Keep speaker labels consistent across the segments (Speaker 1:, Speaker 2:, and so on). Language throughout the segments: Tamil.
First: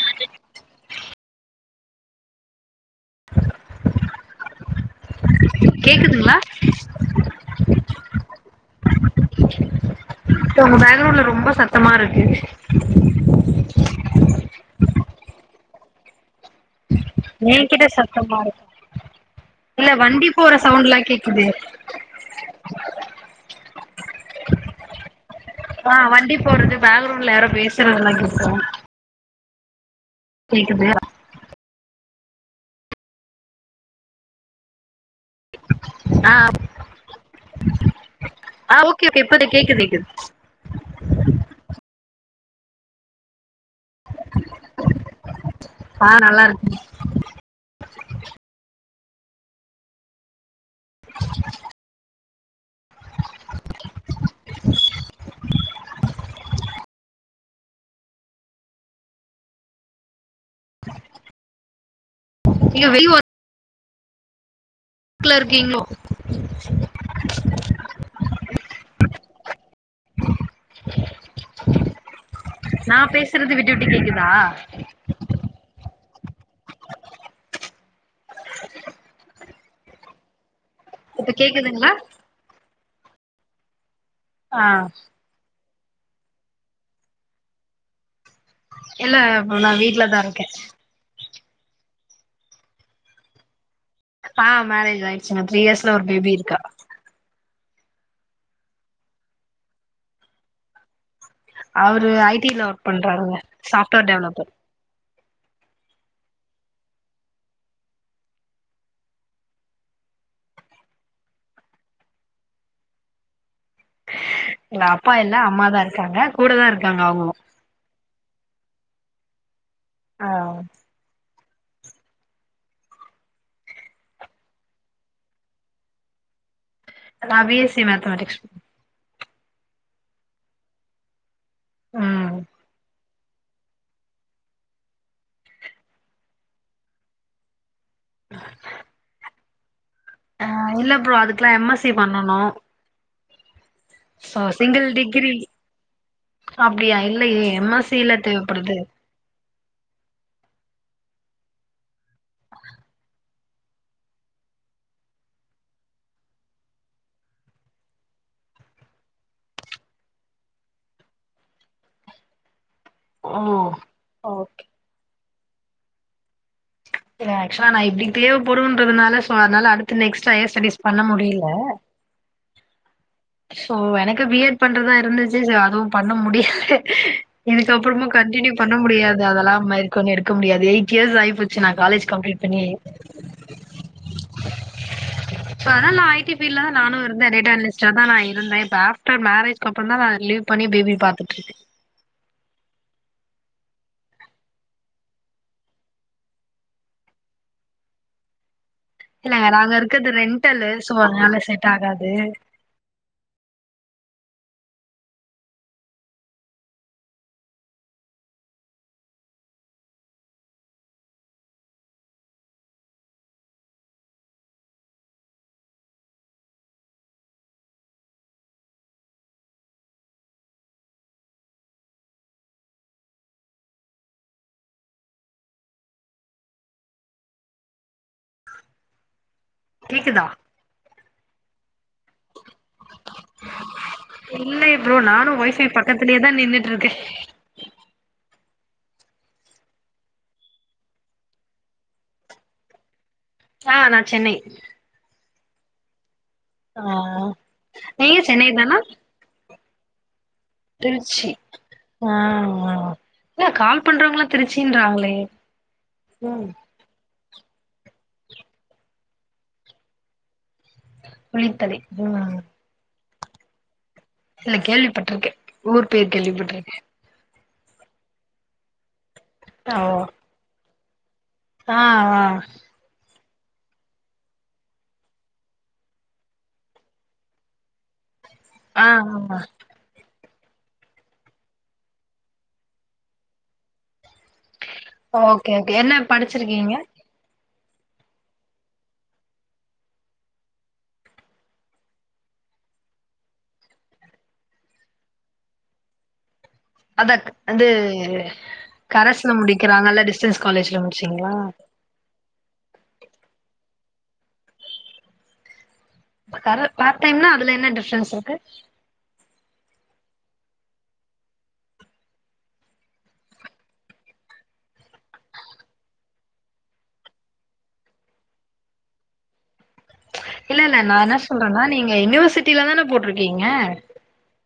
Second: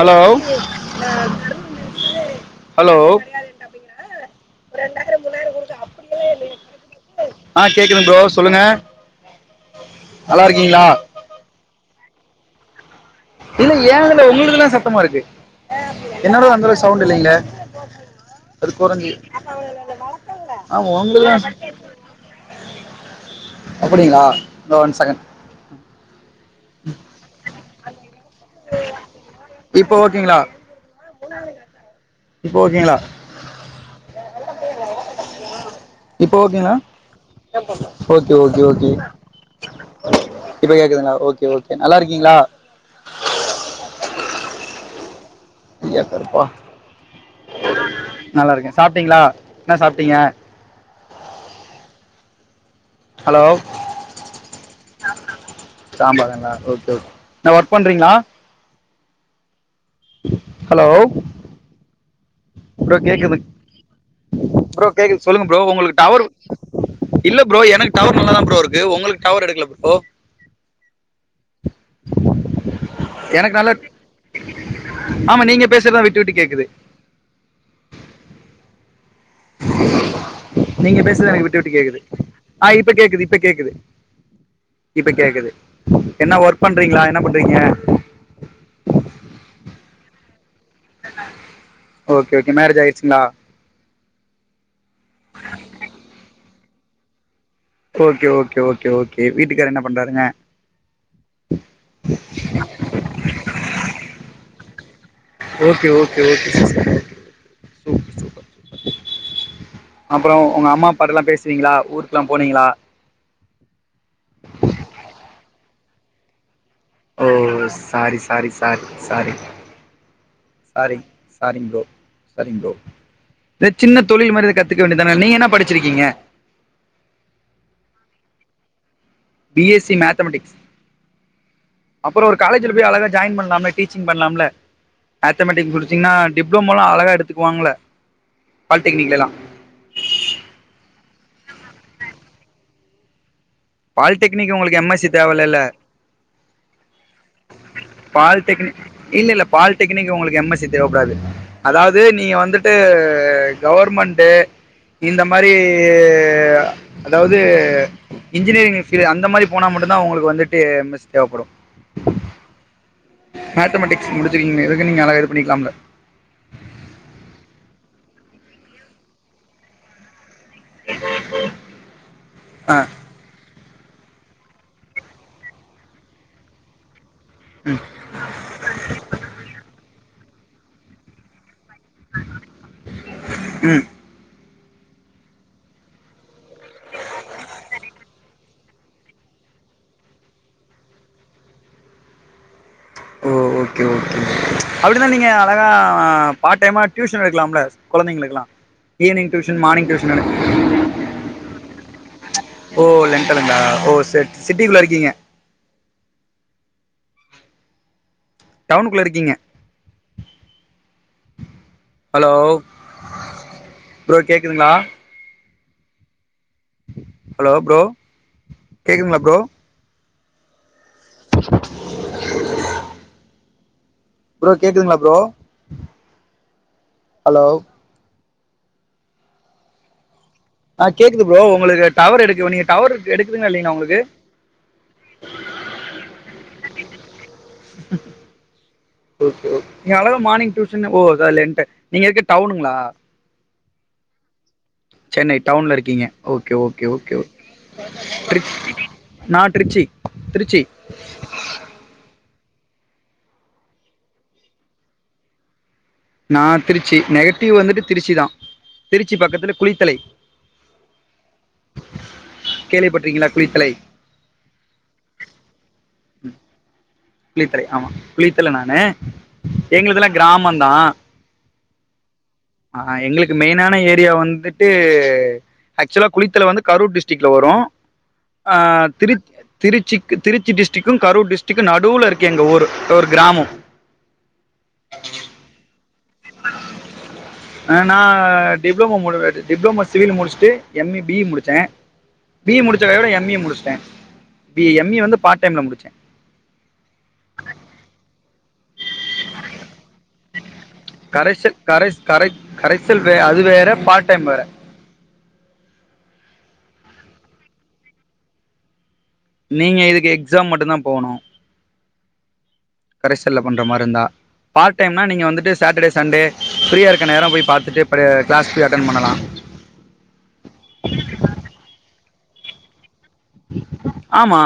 Speaker 1: ஹலோ ஹலோ அப்பற என்ன
Speaker 2: கேக்குதுங்ளா
Speaker 1: ஆ கேக்குதுங்க ப்ரோ சொல்லுங்க நல்லா
Speaker 2: உங்க
Speaker 1: இருக்கீங்களா
Speaker 2: பேக்ரவுன்ட்ல ரொம்ப சத்தமா இருக்கு
Speaker 1: இல்ல ஏ இதுல உங்கள்துல சத்தமா இருக்கு [unintelligible] அளவுக்கு சவுண்ட் இல்லைங்களே
Speaker 2: ஏ கிட்ட சத்தமா இருக்கா
Speaker 1: அது குறைஞ்சி
Speaker 2: இல்ல வண்டி போற
Speaker 1: ஆமா
Speaker 2: சவுண்ட்லா
Speaker 1: உங்களுக்குதா
Speaker 2: கேக்குது
Speaker 1: அப்படிங்களா இதோ ஒன் செகண்ட்
Speaker 2: ஆ வண்டி போறது பேக்ரவுண்ட்ல யாரோ பேசுறதுலா கேக் [unintelligible]
Speaker 1: இப் ப ஓகேங்களா
Speaker 2: கேக்குது
Speaker 1: இப்ப ஓகேங்களா
Speaker 2: ஆ
Speaker 1: இப்ப ஓகேங்களா ஓகே ஓகே
Speaker 2: ஆ
Speaker 1: ஓகே
Speaker 2: இப்ப கேக்குது கேக்குது
Speaker 1: இப்ப கேக்குதுங்களா ஓகே ஓகே நல்லா இருக் கீங்ளா ஐயா
Speaker 2: [unintelligible] ஆ
Speaker 1: கருப்பா
Speaker 2: நல்லா இருக்கே
Speaker 1: நல்லா இருக்கே சாப்ட்டீங்களா என்ன சாப்ட்டீங்க ஹலோ சாம்பாருங்களா ஓகே ஓகே என்ன ஒர்க் பண்றீங்ளா ஹலோ
Speaker 2: நீங்க
Speaker 1: அப்ற
Speaker 2: வெளி
Speaker 1: கேக்குது ப்ரோ கேக்குது
Speaker 2: ஒர்க்ல
Speaker 1: சொல்லுங்க ப்ரோ
Speaker 2: இருக்கீங்களோ
Speaker 1: உங்களுக்கு டவர் இல்ல ப்ரோ எனக்கு டவர் நல்லாதா ப்ரோ இருக்கு ஒங்களுக்கு டவர் எடுக்கல ப்ரோ
Speaker 2: நா பேசுறது
Speaker 1: எனக்கு நல்லா
Speaker 2: விட்டு விட்டு கேக்குதா
Speaker 1: ஆமா நீங்க பேசுறதா வி ட்டு விட்டு கேக் குது நீங்க பேசுத
Speaker 2: இப்ப
Speaker 1: எனக்கு விட்டு விட்டு
Speaker 2: கேக்குதுங்களா
Speaker 1: கேக்குது ஆ இப்ப கேக்குது இப்ப கேக்குது
Speaker 2: ஆ
Speaker 1: இப்ப கேக்குது என்ன ஒர்க் பண்றீங்ளா என்ன பண்றீங்க
Speaker 2: இல்ல நா வீட்லதா இருக்கே
Speaker 1: ஓகே ஓகே மேரேஜ் ஆயிச்சுங்ளா
Speaker 2: ஆ மேரேஜ் ஆயிடுச்சுங்க த்ரீ இயர்ஸ்ல ஒரு பேபி இருக்கா
Speaker 1: ஓகே ஓகே ஓகே ஓகே வீட்டுக்கார் என்ன பண்றாருங்க
Speaker 2: அவரு ஐ டி ல ஒர்க் பண்றாருங்க software developer
Speaker 1: okay okay okay சூப்ப super அப்புறொ உங்க அம்மா அப்பாட்டல்லா பேசுவீங்களா ஊருக்கல்லா போனீங்களா
Speaker 2: க்காங்க கூடதா இருக்
Speaker 1: ஓ சாரி சாரி ஸ் பேக் சாரி
Speaker 2: ஆஹ்
Speaker 1: சரிங்க ப்ரோ சரிங்க ப்ரோ சின்ன தொழில் மாரி கத்துக்க வேண்டியதான நீங்க என்ன படிச்சிருக்கீங்க
Speaker 2: B S C mathematics
Speaker 1: B S C mathematics அப்புறம் ஒரு
Speaker 2: ம்
Speaker 1: காலேஜ்ல போய் அழகாக ஜாயின் பண்ணலாம்ல டீச்சிங் பண்ணலாம்ல மேத்தமெட்டி முடிச்சிங்னா டிப்ளோமோலாம் அழகா எடுத்துக்குவாங்கள பாலிடெக்னிக்லல்லாம்
Speaker 2: அஹ் இல்ல ப்ரோ அதுக்கெல்லாம் எம் எஸ் சி பண்ணனும்
Speaker 1: பாலிடெக்னிக் உங்களுக்கு எம் எஸ் சி
Speaker 2: டிகிரி
Speaker 1: தேவையில்ல்ல
Speaker 2: அப்டியா இல்லயே எம் எஸ் சி ல தேவப்படுது
Speaker 1: பாலிடெக்னிக் இல்ல இல்ல பாலிடெக்னிக் உங்களுக்கு எம் எஸ் சி தேவைப்படாது அதாவது நீங்க வந்துட்டு கவர்மெண்ட் இந்த மாரி அதாவது இன்ஜினியரிங் ஃபீல்டு அந்த மாதிரி போனா மட்டும்தா உங்களுக்கு வந்துட்டு மிஸ் தேவைப்படும்
Speaker 2: ஓ
Speaker 1: மேத்தமட்டிக்ஸ் முடிச்சு
Speaker 2: ஓகே
Speaker 1: இருக்கீங்க நீங்க அழகா புண்ணிக்கலாம்ளா இல
Speaker 2: இல்லஆக்சுவலா நான் இப்படி தேவைப்படும்ன்றதுனால சோ அனால அடுத்து நெக்ஸ்ட் ஹையர் ஸ்டடிஸ் பண்ண முடியல
Speaker 1: ஆ
Speaker 2: சோ எனக்கு பி எட் பண்றதா இருந்துச்சு அதுவும் பண்ண முடியல இதுகப்புறமா கண்டினியூ பண்ண முடியாது அதெல்லாம் மேற்கொண்டு எடுத் முடியாது எயிட் இயர்ஸ் ஆயிப்போ சின்னா காலேஜ் கம்ப்ளீட் பண்ணி
Speaker 1: ம்
Speaker 2: சோ அதனால நான் ஐ டி ஃபீல்டுல தான் நானும் இருந்தேன் டேட்டா இன்டர்சிஸ்டரா நான் இருந்தேன் இப்ப ஆப்டர் மேரேஜ் அப்புற தான் நான் லீவ் பண்ணி பேபி பாத்துற்று இருக்கேன்
Speaker 1: ஒஓகே அப்படிதான் நீங்க அழகா பார்ட் டைமா டியூஷன் எடுக்கலாம்ல குழந்தைங்களுக்கு எல்லாம் ஈவினிங்
Speaker 2: இல்லங்க
Speaker 1: டியூஷன்
Speaker 2: நாங்க
Speaker 1: மார்னிங்
Speaker 2: இருக்கறது
Speaker 1: டியூஷன் [inaudible]
Speaker 2: ரெண்டலு சோ அதனால செட் ஆகாது
Speaker 1: ஒ [unintelligible] ஒ சிட்டிக்குள்ள இருக்கீங்க டவுனுக்குள்ள இருக்கீங்க ஹலோ ப்ரோ கேக்குதுங்களா ஹலோ ப்ரோ கேக்குதுங்களா ப்ரோ ப்ரோ கேக்குதுங்களா ப்ரோ ஹலோ
Speaker 2: கேக்குதா
Speaker 1: ஆஹ் கேக்குது ப்ரோ உங்களுக்கு டவர் எடுக்கு நீங்க டவர் எடுக்குதுங்களா இல்லைங்களா உங்களுக்கு
Speaker 2: இல்லை ப்ரோ நானும் ஒய்ஃபை பக்கத்திலயே தான் நின்னுட்டு இருக்கேன்
Speaker 1: ஒகே கே நீங்க அழகா மார்னிங் டியூஷன் ஒ லென்டு நீங்க இருக்கிறது டவுனுங்களா
Speaker 2: ஆஹ நான் சென்னை
Speaker 1: சென்னை டவுன்ல இருக்கீங்க ஒக்கே ஒக்கே
Speaker 2: ஆ
Speaker 1: ஒக்கே
Speaker 2: நீங்க சென்னை தானா
Speaker 1: நா திருச்சி திருச்சி
Speaker 2: திருச்சி ஆஹ ஆஹ் இன்னா கால் பண்றவங்களா திருச்சின்றாங்களே
Speaker 1: நா
Speaker 2: ம்
Speaker 1: திருச்சி நே ட்டிவ் வந்துட்டு திருச்சிதா திருச்சி பக்கத்துல குளித்தலை
Speaker 2: குளித்தலை உம்
Speaker 1: கேள்விப்பட்டிருக்கீங்களா குளித்தலை
Speaker 2: இல்ல கேள்விப்பட்டிருக்கே ஊர் பேர் கேள்விப்பட்டிருக்கே
Speaker 1: குளித்தலை ஆமா குளித்தலை நானு
Speaker 2: ஓ
Speaker 1: எங்குளுதெலா கிராமந்தா
Speaker 2: ஆ ஆ
Speaker 1: கு மெயினான ஏரியா வந்துட்டு ஆக்சுவலா குளித்தலை வந்து கரூர் டிஸ்ட்ரிக்ல வரு ஆ திரு திருச்சிக்கு திருச்சி டிஸ்ட்ரிக்கும் கரூர் டிஸ்ட்ரிக்கும் நடுவுல இருக்கு எங்க ஊரு ஒரு கிராமம்
Speaker 2: ஓகே ஓகே என்ன படிச்சிருக்கீங்க
Speaker 1: ஆஹ் நா டிப்ளமோ மு டிப்ளமோ சிவில் முடிச்சுட்டு எம் இ பி இ முடிச்சே பி இ முடிச்ச கையோட எம் இ முடிச்சிட்டே பி எம் இ வந்து பார்ட் டைம்ல முடிச்சே
Speaker 2: அதக் அது கரஸ்ல முடிக்கிறாங்கல்ல டிஸ்டன்ஸ் காலேஜ்ல முடிச்சீங்களா
Speaker 1: கரைஸ கரைஸ் கரை கரைசல் வே அது வேற பார்ட் டைம் வேற
Speaker 2: பர பார்ட் டைம்னா அதுல என்ன டிஃப்ரென்ஸ் இருக்கு
Speaker 1: நீங்க இதுக்கு எக்ஸாம் மட்டும்தா போகணு கரைஸல்ல பண்ற மாரி இருந்தா பார்ட் டைம்னா நீங்க வந்துட்டு சாட்டர்டே சண்டே ஃப்ரீயா இருக்க நேர போய் பாத்துட்டு அப்டே கிளாஸ் போய் அட்டன் பண்ணலா
Speaker 2: இல்ல இல்ல நா என்ன சொல்றேன்னா நீங்க யுனிவர்ஸ் சிட்டிலதான போட்ரு க்கீங்க
Speaker 1: ஆமா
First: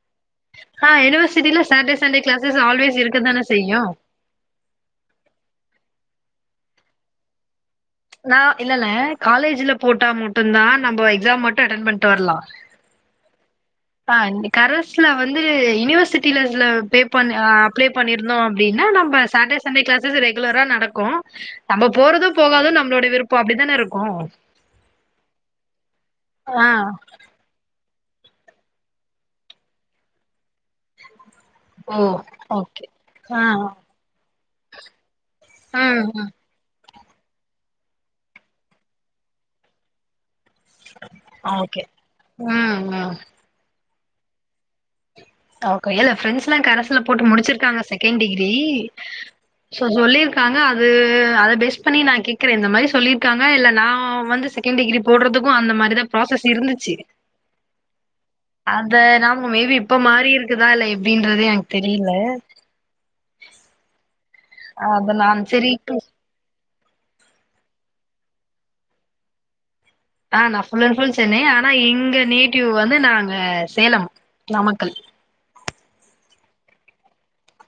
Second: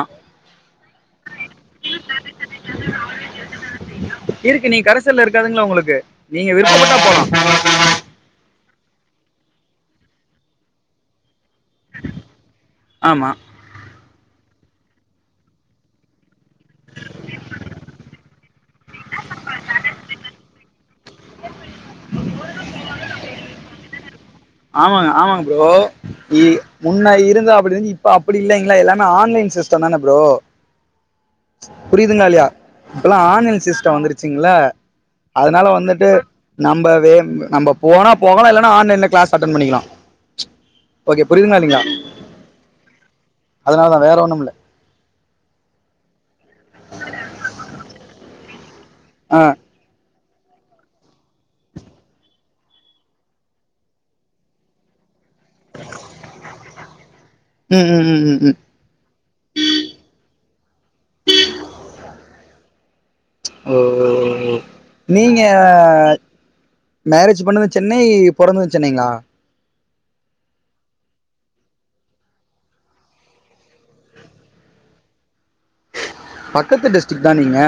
Speaker 2: ஆ யூனிவர்சிட்டில சாட்டர்டே சண்டே கிளாசஸ் ஆல்வேஸ் இருக்கதானே செய்யு
Speaker 1: இருக்கு நீ கரைசல்ல இருக்காதுங்களா உங்களுக்கு நீங்க விருப்பப்பட்டா போலா
Speaker 2: நா இல்லல்ல காலேஜ்ல போட்டா மட்டும்தா நம்போ எக்ஸாம் மட் டு அட்டெண்ட் பண்ட்டு வரலா
Speaker 1: ஆமா
Speaker 2: ஆ இந்த கரஸ்ல வந்து யுனிவர்சிட் டிலஸ்ல பே பண்ணி ஆ அப்ளை பண்ணிருந்தோ அப்டின்னா நம்ம சாட்டே சண்டே கிளாசஸ் ரெகுலரா நடக்கு நம்ம போறது போகாது நம்மளோட விருப்போ அப்டிதானே இருக்கு
Speaker 1: ஆமாங்க ஆமாங்க ப்ரோ இ
Speaker 2: ஆ
Speaker 1: முன்ன இருந்தா அப்டி இருந்து இ ப்போ அப்டி இல்லைங்ளே எல்லாமே ஆன்லைன் சிஸ்டந்தானே ப்ரோ
Speaker 2: ஓ
Speaker 1: புரியுதுங்ளா இல்லயா
Speaker 2: ஓகே
Speaker 1: இப்பெல்லா
Speaker 2: ஆ
Speaker 1: ஆன்லைன் சிஸ்டோ வந்துருச்சிங்ல அதனால
Speaker 2: ம்
Speaker 1: வந்துட்டு
Speaker 2: ம்
Speaker 1: நம்ப இது நம்ம போனா போகலா இல்லன்னா ஆன்லைன்ல கிளாஸ் அட்டன் பண்ணிக்கலா ஓகே புரியுதுங்களா
Speaker 2: ஓகே
Speaker 1: இல்லைங்களா
Speaker 2: உம் உம்
Speaker 1: அதனாலதா வேற ஒண்ணுமில்ல
Speaker 2: ஓகே இல்ல ஃப்ரெண்ட்ஸ்லா கரஸ்ல போட்டு முடுச்சுருக்காங்க செகண்ட் டிகிரி
Speaker 1: ஆ
Speaker 2: சோ சொல்லிரு காங்க அது அத பேஸ் பண்ணி நா கேக்குறே இந்த மாரி சொல்லிருக்காங்க இல்ல நா வந்து செகண்ட் டிகிரி போட்றதுக்கு அந்த மாரி தா ப்ராசஸ் இருந்துச்சு
Speaker 1: ம் ம் ம் ம் ம்
Speaker 2: அத நாம் மேபி இப்ப மாறி இருக்குதா இல்ல எப்டின்றது எனக்கு தெரில
Speaker 1: ஓ ஓ
Speaker 2: அத
Speaker 1: நீங்க
Speaker 2: நான் சரி
Speaker 1: மேரேஜ் பண்ணது சென்னை பொறந்தது சென்னைங்ளா
Speaker 2: ஆ நான் ஃபுல் அண்ட் ஃபுல் சென்னை ஆனா இங்க நேட்டிவ் வந்து நாங்க சேலம் நாமக்கல்
Speaker 1: பக்கத்து டிஸ்ட்ரிக் தா நீங்க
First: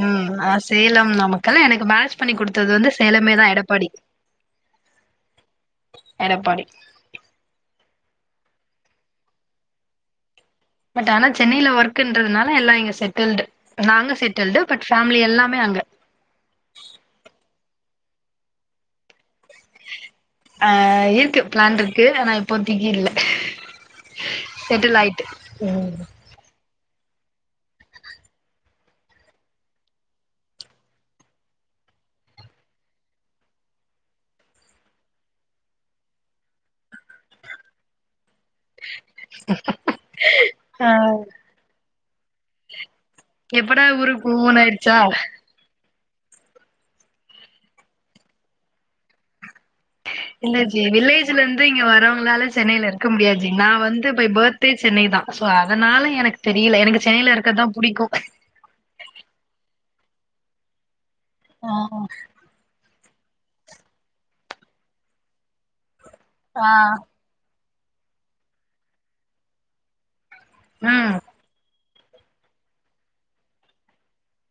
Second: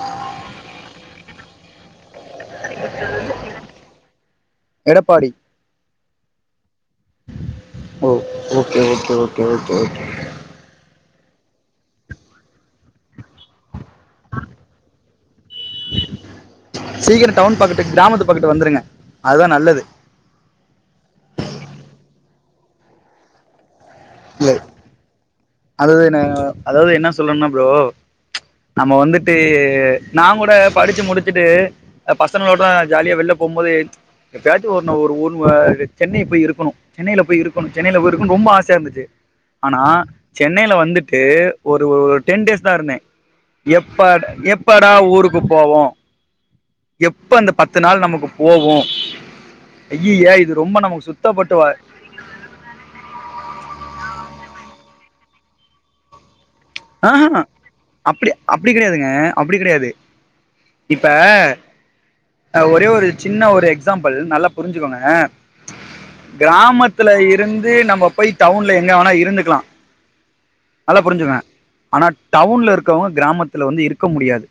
Speaker 2: உம் ஆ சேலம் நமக் கல எனக்கு மேஜ் பண்ணி குடுத்தது வந்து சேலமேதா எடப்பாடி
Speaker 1: எடப்பாடி
Speaker 2: எடப்பாடி
Speaker 1: ஓ okay okay okay okay okay
Speaker 2: டானா சென்னைல ஒர்க்குன்றதுனால எல்லா இங்க செட்டில்டு நாங்க செட்டில்டு பட் ஃபேமிலி எல்லாமே அங்க
Speaker 1: ட்டு கிராமத்து பக்கட்டு வந்துருங்க அதுதா நல்லது
Speaker 2: ஆ இருக்கு ப்ளான்ருக்கு ஆனா இப் இப்போ திக்கி இல்ல செட்டிலாயிட்டு
Speaker 1: அதுதான அதாது என்ன சொல்ணுனா ப்ரோ நம்ம வந்துட்டு நாங்கூட படிச்சு முடிச்சுட்டு பசங்களோட ஜாலியா வெள்ல போம்போது எப்பயாச்சு ஒன்னு ஒரு ஒன் ‌வ சென்னை போய் இருக்கணு சென்னைல போய் இருக்கணு சென்னைல போய் இருக்கனு ரொம்ப ஆ சயா இருந்துச்சு ஆனா சென்னைல
Speaker 2: ஆ
Speaker 1: வந்துட்டு ஒரு ஒ டென்டேஸ் தா இருந்தே
Speaker 2: எப்படா
Speaker 1: எப்ப
Speaker 2: ஊருக்கு மூணு
Speaker 1: எப்படா
Speaker 2: ஆயிடுச்சா
Speaker 1: ஊருக்கு போவோ எப்ப அந்த பத்து நாள் நமக்கு போவு ஐய்யய இது
Speaker 2: இல்ல
Speaker 1: ரொம்ப
Speaker 2: ஜி
Speaker 1: நமக்கு சுத்தப்பட்டு
Speaker 2: வில்லேஜுலந்து
Speaker 1: வ
Speaker 2: இங்க வரவங்ளால சென்னைல இருக்க முடியாஜி நா வந்து பை பர்த்தே சென்னை தா சோ அதனால எனக்
Speaker 1: ஆ ஹ அப்டி அப்டி கெடையாதுங்க அப்டி கெடையாது
Speaker 2: ஆ
Speaker 1: இப்ப ஒரே ஒரு சின்ன ஒரு எக்ஸாம்பிள் நல்லா புரிஞ்சிக்கோங்க
Speaker 2: ஆ,
Speaker 1: கிராமத்துல இருந் இப்பே நம்ப போய் டவுன்ல எங்க வேனா இருந்துக்கலா நல்லா
Speaker 2: ம்
Speaker 1: புரிஞ்சுங்க ஆனா டவுன்ல இருக்கவங்க கிராமத்துல வந்து இருக்க முடியாது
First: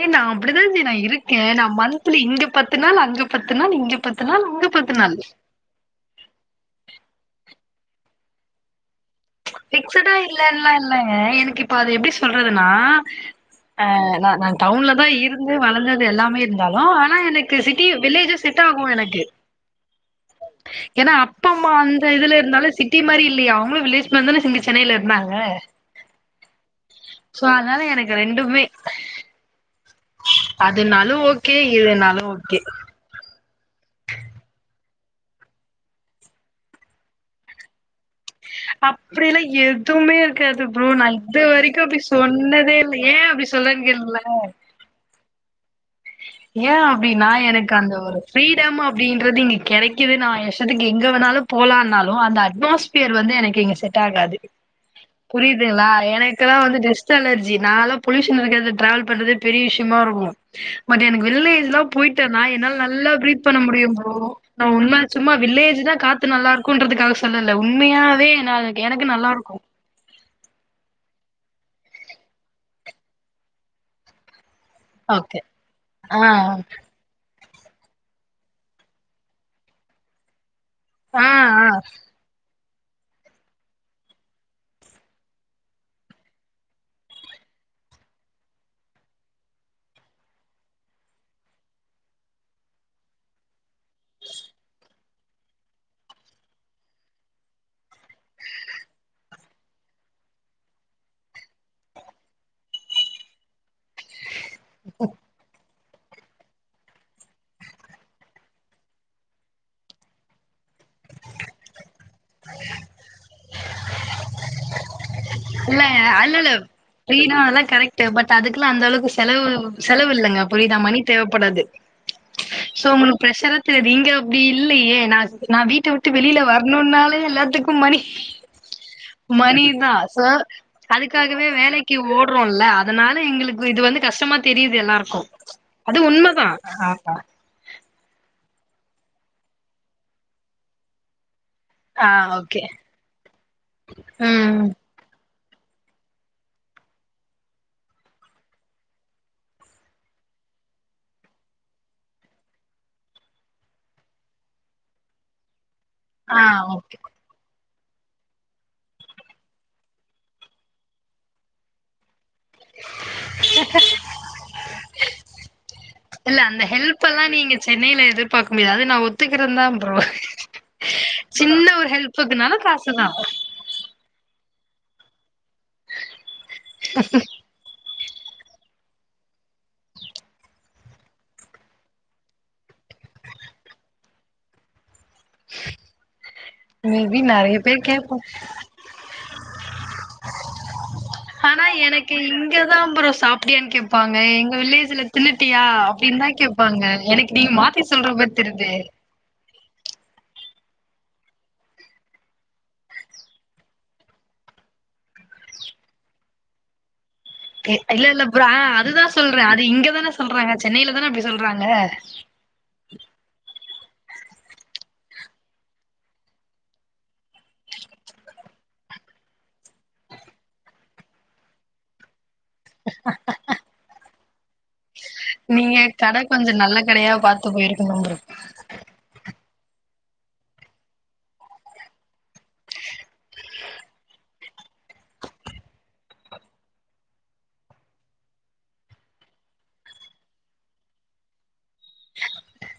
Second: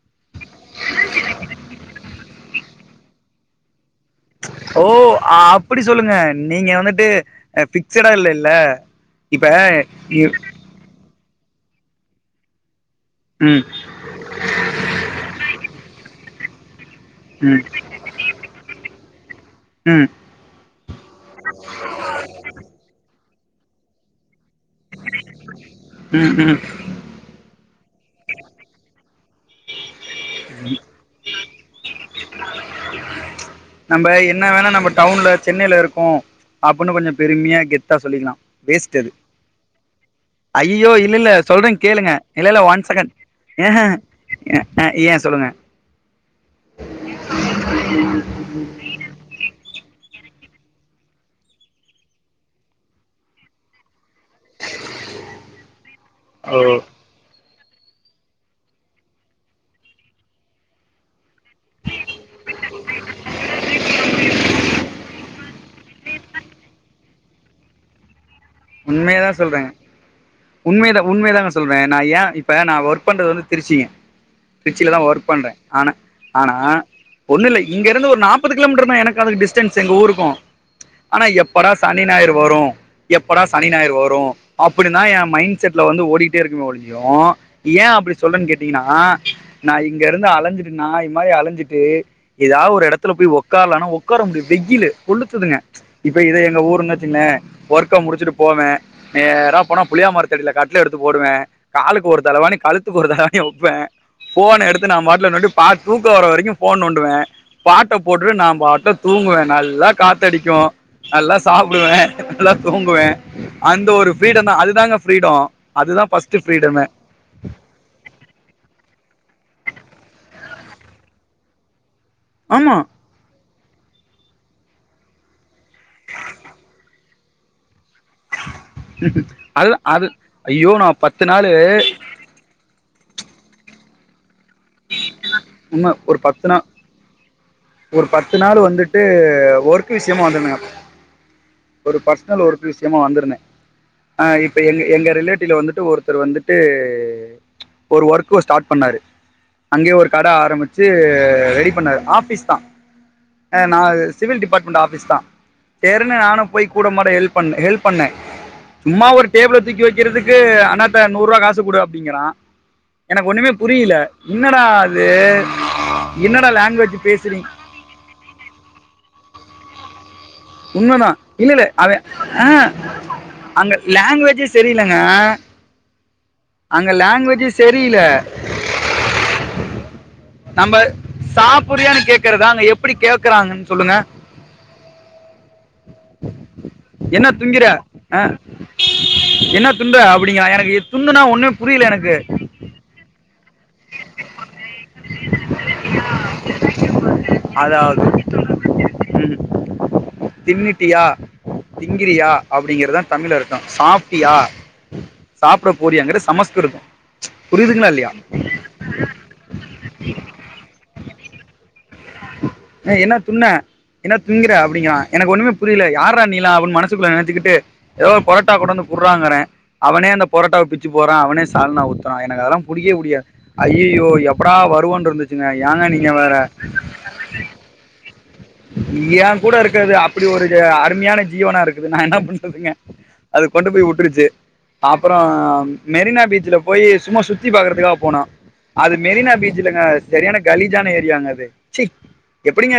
Speaker 2: ஏ நான் அப்படிதான் நான் இருக்கேன் நான் மந்த்லி இங்க பத்து நாள் அங்க பத்து நாள் இங்க பத்து நாள் அங்க
Speaker 1: ஓ
Speaker 2: பத்து நாள்
Speaker 1: அப்படி சொல்லுங்க நீங்க வந்துட்டு பிக்சடா இல்ல இல்ல
Speaker 2: பிக்ஸ்டா இல்லன்னல்லாம் இல்லைங்க எனக்கு இப்ப அது எப்பிடி சொல்றதுனா
Speaker 1: ம்
Speaker 2: ஆஹ் நான் டவுன்ல தான் இருந்து வளர்ந்தது எல்லாமே ஆ ஓ ஆனா எனக்கு
Speaker 1: ம்
Speaker 2: சிட்டி வில்லேஜும் செட் ஆகும் எனக்கு
Speaker 1: ம்
Speaker 2: ஏன்னா அப்பா அம்மா அந்த இதுல இருந்தாலும் சிட்டி மாரி இல்லயா அவங்களும் வில்லேஜ் மரித்தன [unintelligible] சென்னையில இருந்தாங்க
Speaker 1: ம் ம் ம்
Speaker 2: ஸோ அதனால எனக்கு ரெண்டுமே அதுனாலோ ஓகே இதுனாலோ ஓகே
Speaker 1: நம்ம என்ன வேணா நம்ம டவுன்ல சென்னையில இருக்கோம் அப்படின்னு கொஞ்சம் பெருமையா கெத்தா சொல்லிக்கலா வேஸ்ட் அது
Speaker 2: அப்படினா எதுவுமே இருக்காது ப்ரோ
Speaker 1: ஐயோ
Speaker 2: நான்
Speaker 1: இல்ல இல்ல
Speaker 2: இது
Speaker 1: சொல்றே
Speaker 2: வரைக்கும் அப்படி
Speaker 1: கேளுங்க இல்ல இல்ல
Speaker 2: சொன்னதே
Speaker 1: ஒன்
Speaker 2: இல்லை
Speaker 1: செகண்ட்
Speaker 2: ஏன் அப்படி
Speaker 1: ஏஹ
Speaker 2: சொல்றேனு கேளுங்கலே
Speaker 1: ஏ சொல்லுங்க
Speaker 2: ஏன் அப்படின்னா எனக்கு அந்த ஒரு ப்ரீ [unintelligible] அப்டின்றது இங்க கிடைக் க்குது நான் என் இஷ்டத்துக்கு எங்க வேணாலும் போலான்னாலும் அந்த அட்மாஸ்பியர் வந்து எனக்கு இங்க செட் தாங்காது புரியுதுகளா எனக்குலா
Speaker 1: ஓ
Speaker 2: வந்து டஸ்டு அலர்ஜி நாலே பொலுயூஷன் இருக்கது டிராவல் பண்றதே பெரிய விஷயமா இருக்கும் பட் எனக்கு வில்லேஜ் எல்லா போயிட்டேனா என்னா நல்லா பிரீத் பண்ண முடியும் போ நான் உண்ம சும்மா வில்லேஜ் தான் காத்து நல்லா இருக்குன்றதுக்கு சொல்லல உண்மையாவே நா எனக்கு
Speaker 1: உண்மையதா
Speaker 2: நல்லா இருக்கு
Speaker 1: சொல்றே உண்மையதா உண்மைதா சொல் சொல்றேன் நா ஏ இப்ப நா ஒர்க் பண்றது வந்து திருச்சுங்க பிரச்சல தான் ஒர்க்
Speaker 2: ஓகே
Speaker 1: பண்றேன் ஆனா
Speaker 2: ஆ
Speaker 1: -ஆனா ஒண்ணும் இல்ல இங்க இருந்து ஒரு நாற்பது கிலோமீட்டர் தான் எனக்கு அதுக்கு டிஸ்டன்ஸ் எங்க ஊருக்கும் ஆனா
Speaker 2: ஆ ஆ
Speaker 1: எப்பர்ரா சனி ஞாயிரு வரும் எப் ப்பட சனி ஞாயர் வரோ அப்படின்னான் என் மைண்ட செட்ல வந்து ஓடிட்டே இருக்குே ஒழியோ ஏன் அப்படி சொல்லன்னு கேட்டீங்கன்னா நான் இங்க இருந்து அலஞ்சிட்டு நத அலைஞ்சுட்டு ஏதாவது ஒரு இடத்துல போய் உக்காரலா உார முடியும் வெயில் கொத்துதங்க இப்ப எங்க ஊருச் க்க முடிச்சுட்டு போவேன் நேரா போனா புளியா மரத்தடியில கட்டுல எடுத்து போடுவேன் காலுக்கு ஒரு தலவானி கழுத்துக்கு ஒரு தலவாணி வைப்பேன் போன் எடுத்து நான் மட்டல நட்டு பார்த்த தூக்க வர வரைக்கோ போஃன் நோண்டுவே பாட்ட போட்டுட்டு நா பாட்னு தூங்குவே நல்லா காத்தடிக்கு நல்லா சாப்டுவே நல்ல தூங்குவே அந்த ஒரு ப்ரீடந்தா அதுதாங்க ஃப்ரீடம்
Speaker 2: இல்ல
Speaker 1: அதுதான் ஃபர்ஸ்ட்
Speaker 2: அல்லல்ல
Speaker 1: ஃப்ரீடமே
Speaker 2: [unintelligible] கரெக்ட் பட் அதுக்குலா அந்த அளவுக்கு செலவு செலவு இலலங்க பொய்தா மணி தேவப்படாது
Speaker 1: ஆமா
Speaker 2: சோ உங்க பிரெஷர சரி இங்க அப்படி இல்லையே நான் நா வீட்ட விட்டு வெளியில வர்னோன்னாலே [unintelligible] மணி மணி
Speaker 1: அது அது
Speaker 2: [unintelligible]
Speaker 1: ஐயோ நான் பத்து
Speaker 2: அதுக்காகவே
Speaker 1: நாள்
Speaker 2: வேலைக்கு ஓடுறோம்ல அதனால அதா எங்களுக்கு இது வந்து கஷ்டமா தெரியுது எல்லாருக்கும்
Speaker 1: உண்மை
Speaker 2: அது
Speaker 1: ஒரு பத்து
Speaker 2: உண்மைதான்
Speaker 1: நாள்
Speaker 2: ஆப்பா
Speaker 1: ஒரு பத்து நாளு வந்துட்டு ஒர்க் விஷயமா வந்துங்க ஒரு
Speaker 2: ஆ
Speaker 1: பர்சனல்
Speaker 2: ஓகே
Speaker 1: ஒர்க் விஷயமா வந்திருந்தே அ இப்ப
Speaker 2: ம்
Speaker 1: எங்க எங்க ரிலேட் ல வந்துட்டு ஒருத்தர் வந்துட்டு ஒரு வொர்க்கு ஸ்டார்ட் பண்ணாரு அங்கேயே ஒரு கட ஆரம்பிச்சு ரெடி பண்ணாரு ஆபிஸ் தா நா சிவில் டிபார்ட்மெண்ட் ஆபிஸ் தா சேர்ன்னு
Speaker 2: ஆ
Speaker 1: நானு போய்
Speaker 2: ஓகே
Speaker 1: கூடமாட ஹெல்ப் பண்னே ஹெல்ப் பண்ண சும்மா ஒரு டேபிள தூக்கி வைக்கிறதுக்கு அனாத்த நூரூபா காசு கொடு அப்டிங்கறா எனக்கு ஒண்ணுமே புரியல என்னடா அது
Speaker 2: இல்ல
Speaker 1: என்னடா
Speaker 2: அந்த
Speaker 1: லாங்குவேஜ்
Speaker 2: ஹெல்ப்எல்லா
Speaker 1: பேசுறீங்
Speaker 2: நீங்க சென்னையில எதிர்பார்க்க முடியாது அது நா ஒத்துக்கிறந்தா அ [inaudible]
Speaker 1: உண்மதா இல்லல்ல அவ ஆக
Speaker 2: காசுதா
Speaker 1: அங்க லாங்குவேஜஸ் தெரியலங்க அங்க லாங்குவேஜ்ஜெ சரியில [inaudible] நம்ம சாப்புர்ரியான்னு கேக்குறதா அங்க எப்படி கேக்குறாங்கன்னு சொல்லுங்க
Speaker 2: மேபி
Speaker 1: என்ன
Speaker 2: நெறைய
Speaker 1: துங்கிற
Speaker 2: பேர் கேப்போ
Speaker 1: என்ன துண்ற அப்டிங்ரா எனக்கு துன்னுனா ஒண்ணுமே புரியல எனக்கு
Speaker 2: அப்டியான்னு கேட்பாங்க எங்க வில்லேஜ்ல தின்னுட்டியா அப்படின்னு தான் கேப்பாங்க எனக்கு நீங்க மாத்தி
Speaker 1: அதாவது
Speaker 2: சொல்றமாரி தெரியது
Speaker 1: தின்னுட்டியா திங்கிரியா அப்டிங்கிறந்தா தமில் அர்த்த சாப்ட்டியா சாப்டபோரியாகிறது சமஸ்கிருதம் புரியுதுங்களா இல்லையா
Speaker 2: அ அதுதான் சொல்றேன் அது இங்க தானே சொல்றாங்க சென் நீல தானே அப்டி சொல்கிறாங்க
Speaker 1: அஹ் என்ன துண்ண என்ன துங்கற அப்டிங்கிறான் எனக்கு ஒண்ணுமே புரியல யாரா நீலா அடின்னு மனசக்குள்ள நெனைச்சிட்டு ஏதோது பரோட்டா கொடு வந்து குறாங்கேற அவனே அந்த பொரட்டாவை பிச்சு போறான் அவனே சால்னா ஊத்துறான் எனக்கு அதெல்லா புடிக்கவே புடிக்காது ஐஐயோ எப்படா வருவோன்னு இருந்துச்சுங்க ஏங்க நீங்க வேற
Speaker 2: எ பாத்து போயிருக்கணு [unintelligible]
Speaker 1: ஏ கூட இருக்கர்து அப்டி ஒரு அ அருமையான ஜீவனா இருக்குதுங்க நா என்ன பண்றதுங்க அது கொண்டு போய் உட்ருச்சு அப்ரோ மெரினா பீச்சல போய் சும்மா சுத்தி பாக்குறதுக்காக போனோ அது மெரினா பீச்சில்லங்க சரியான கலிஜான ஏரியாங்க அது எப்டிங்க இரு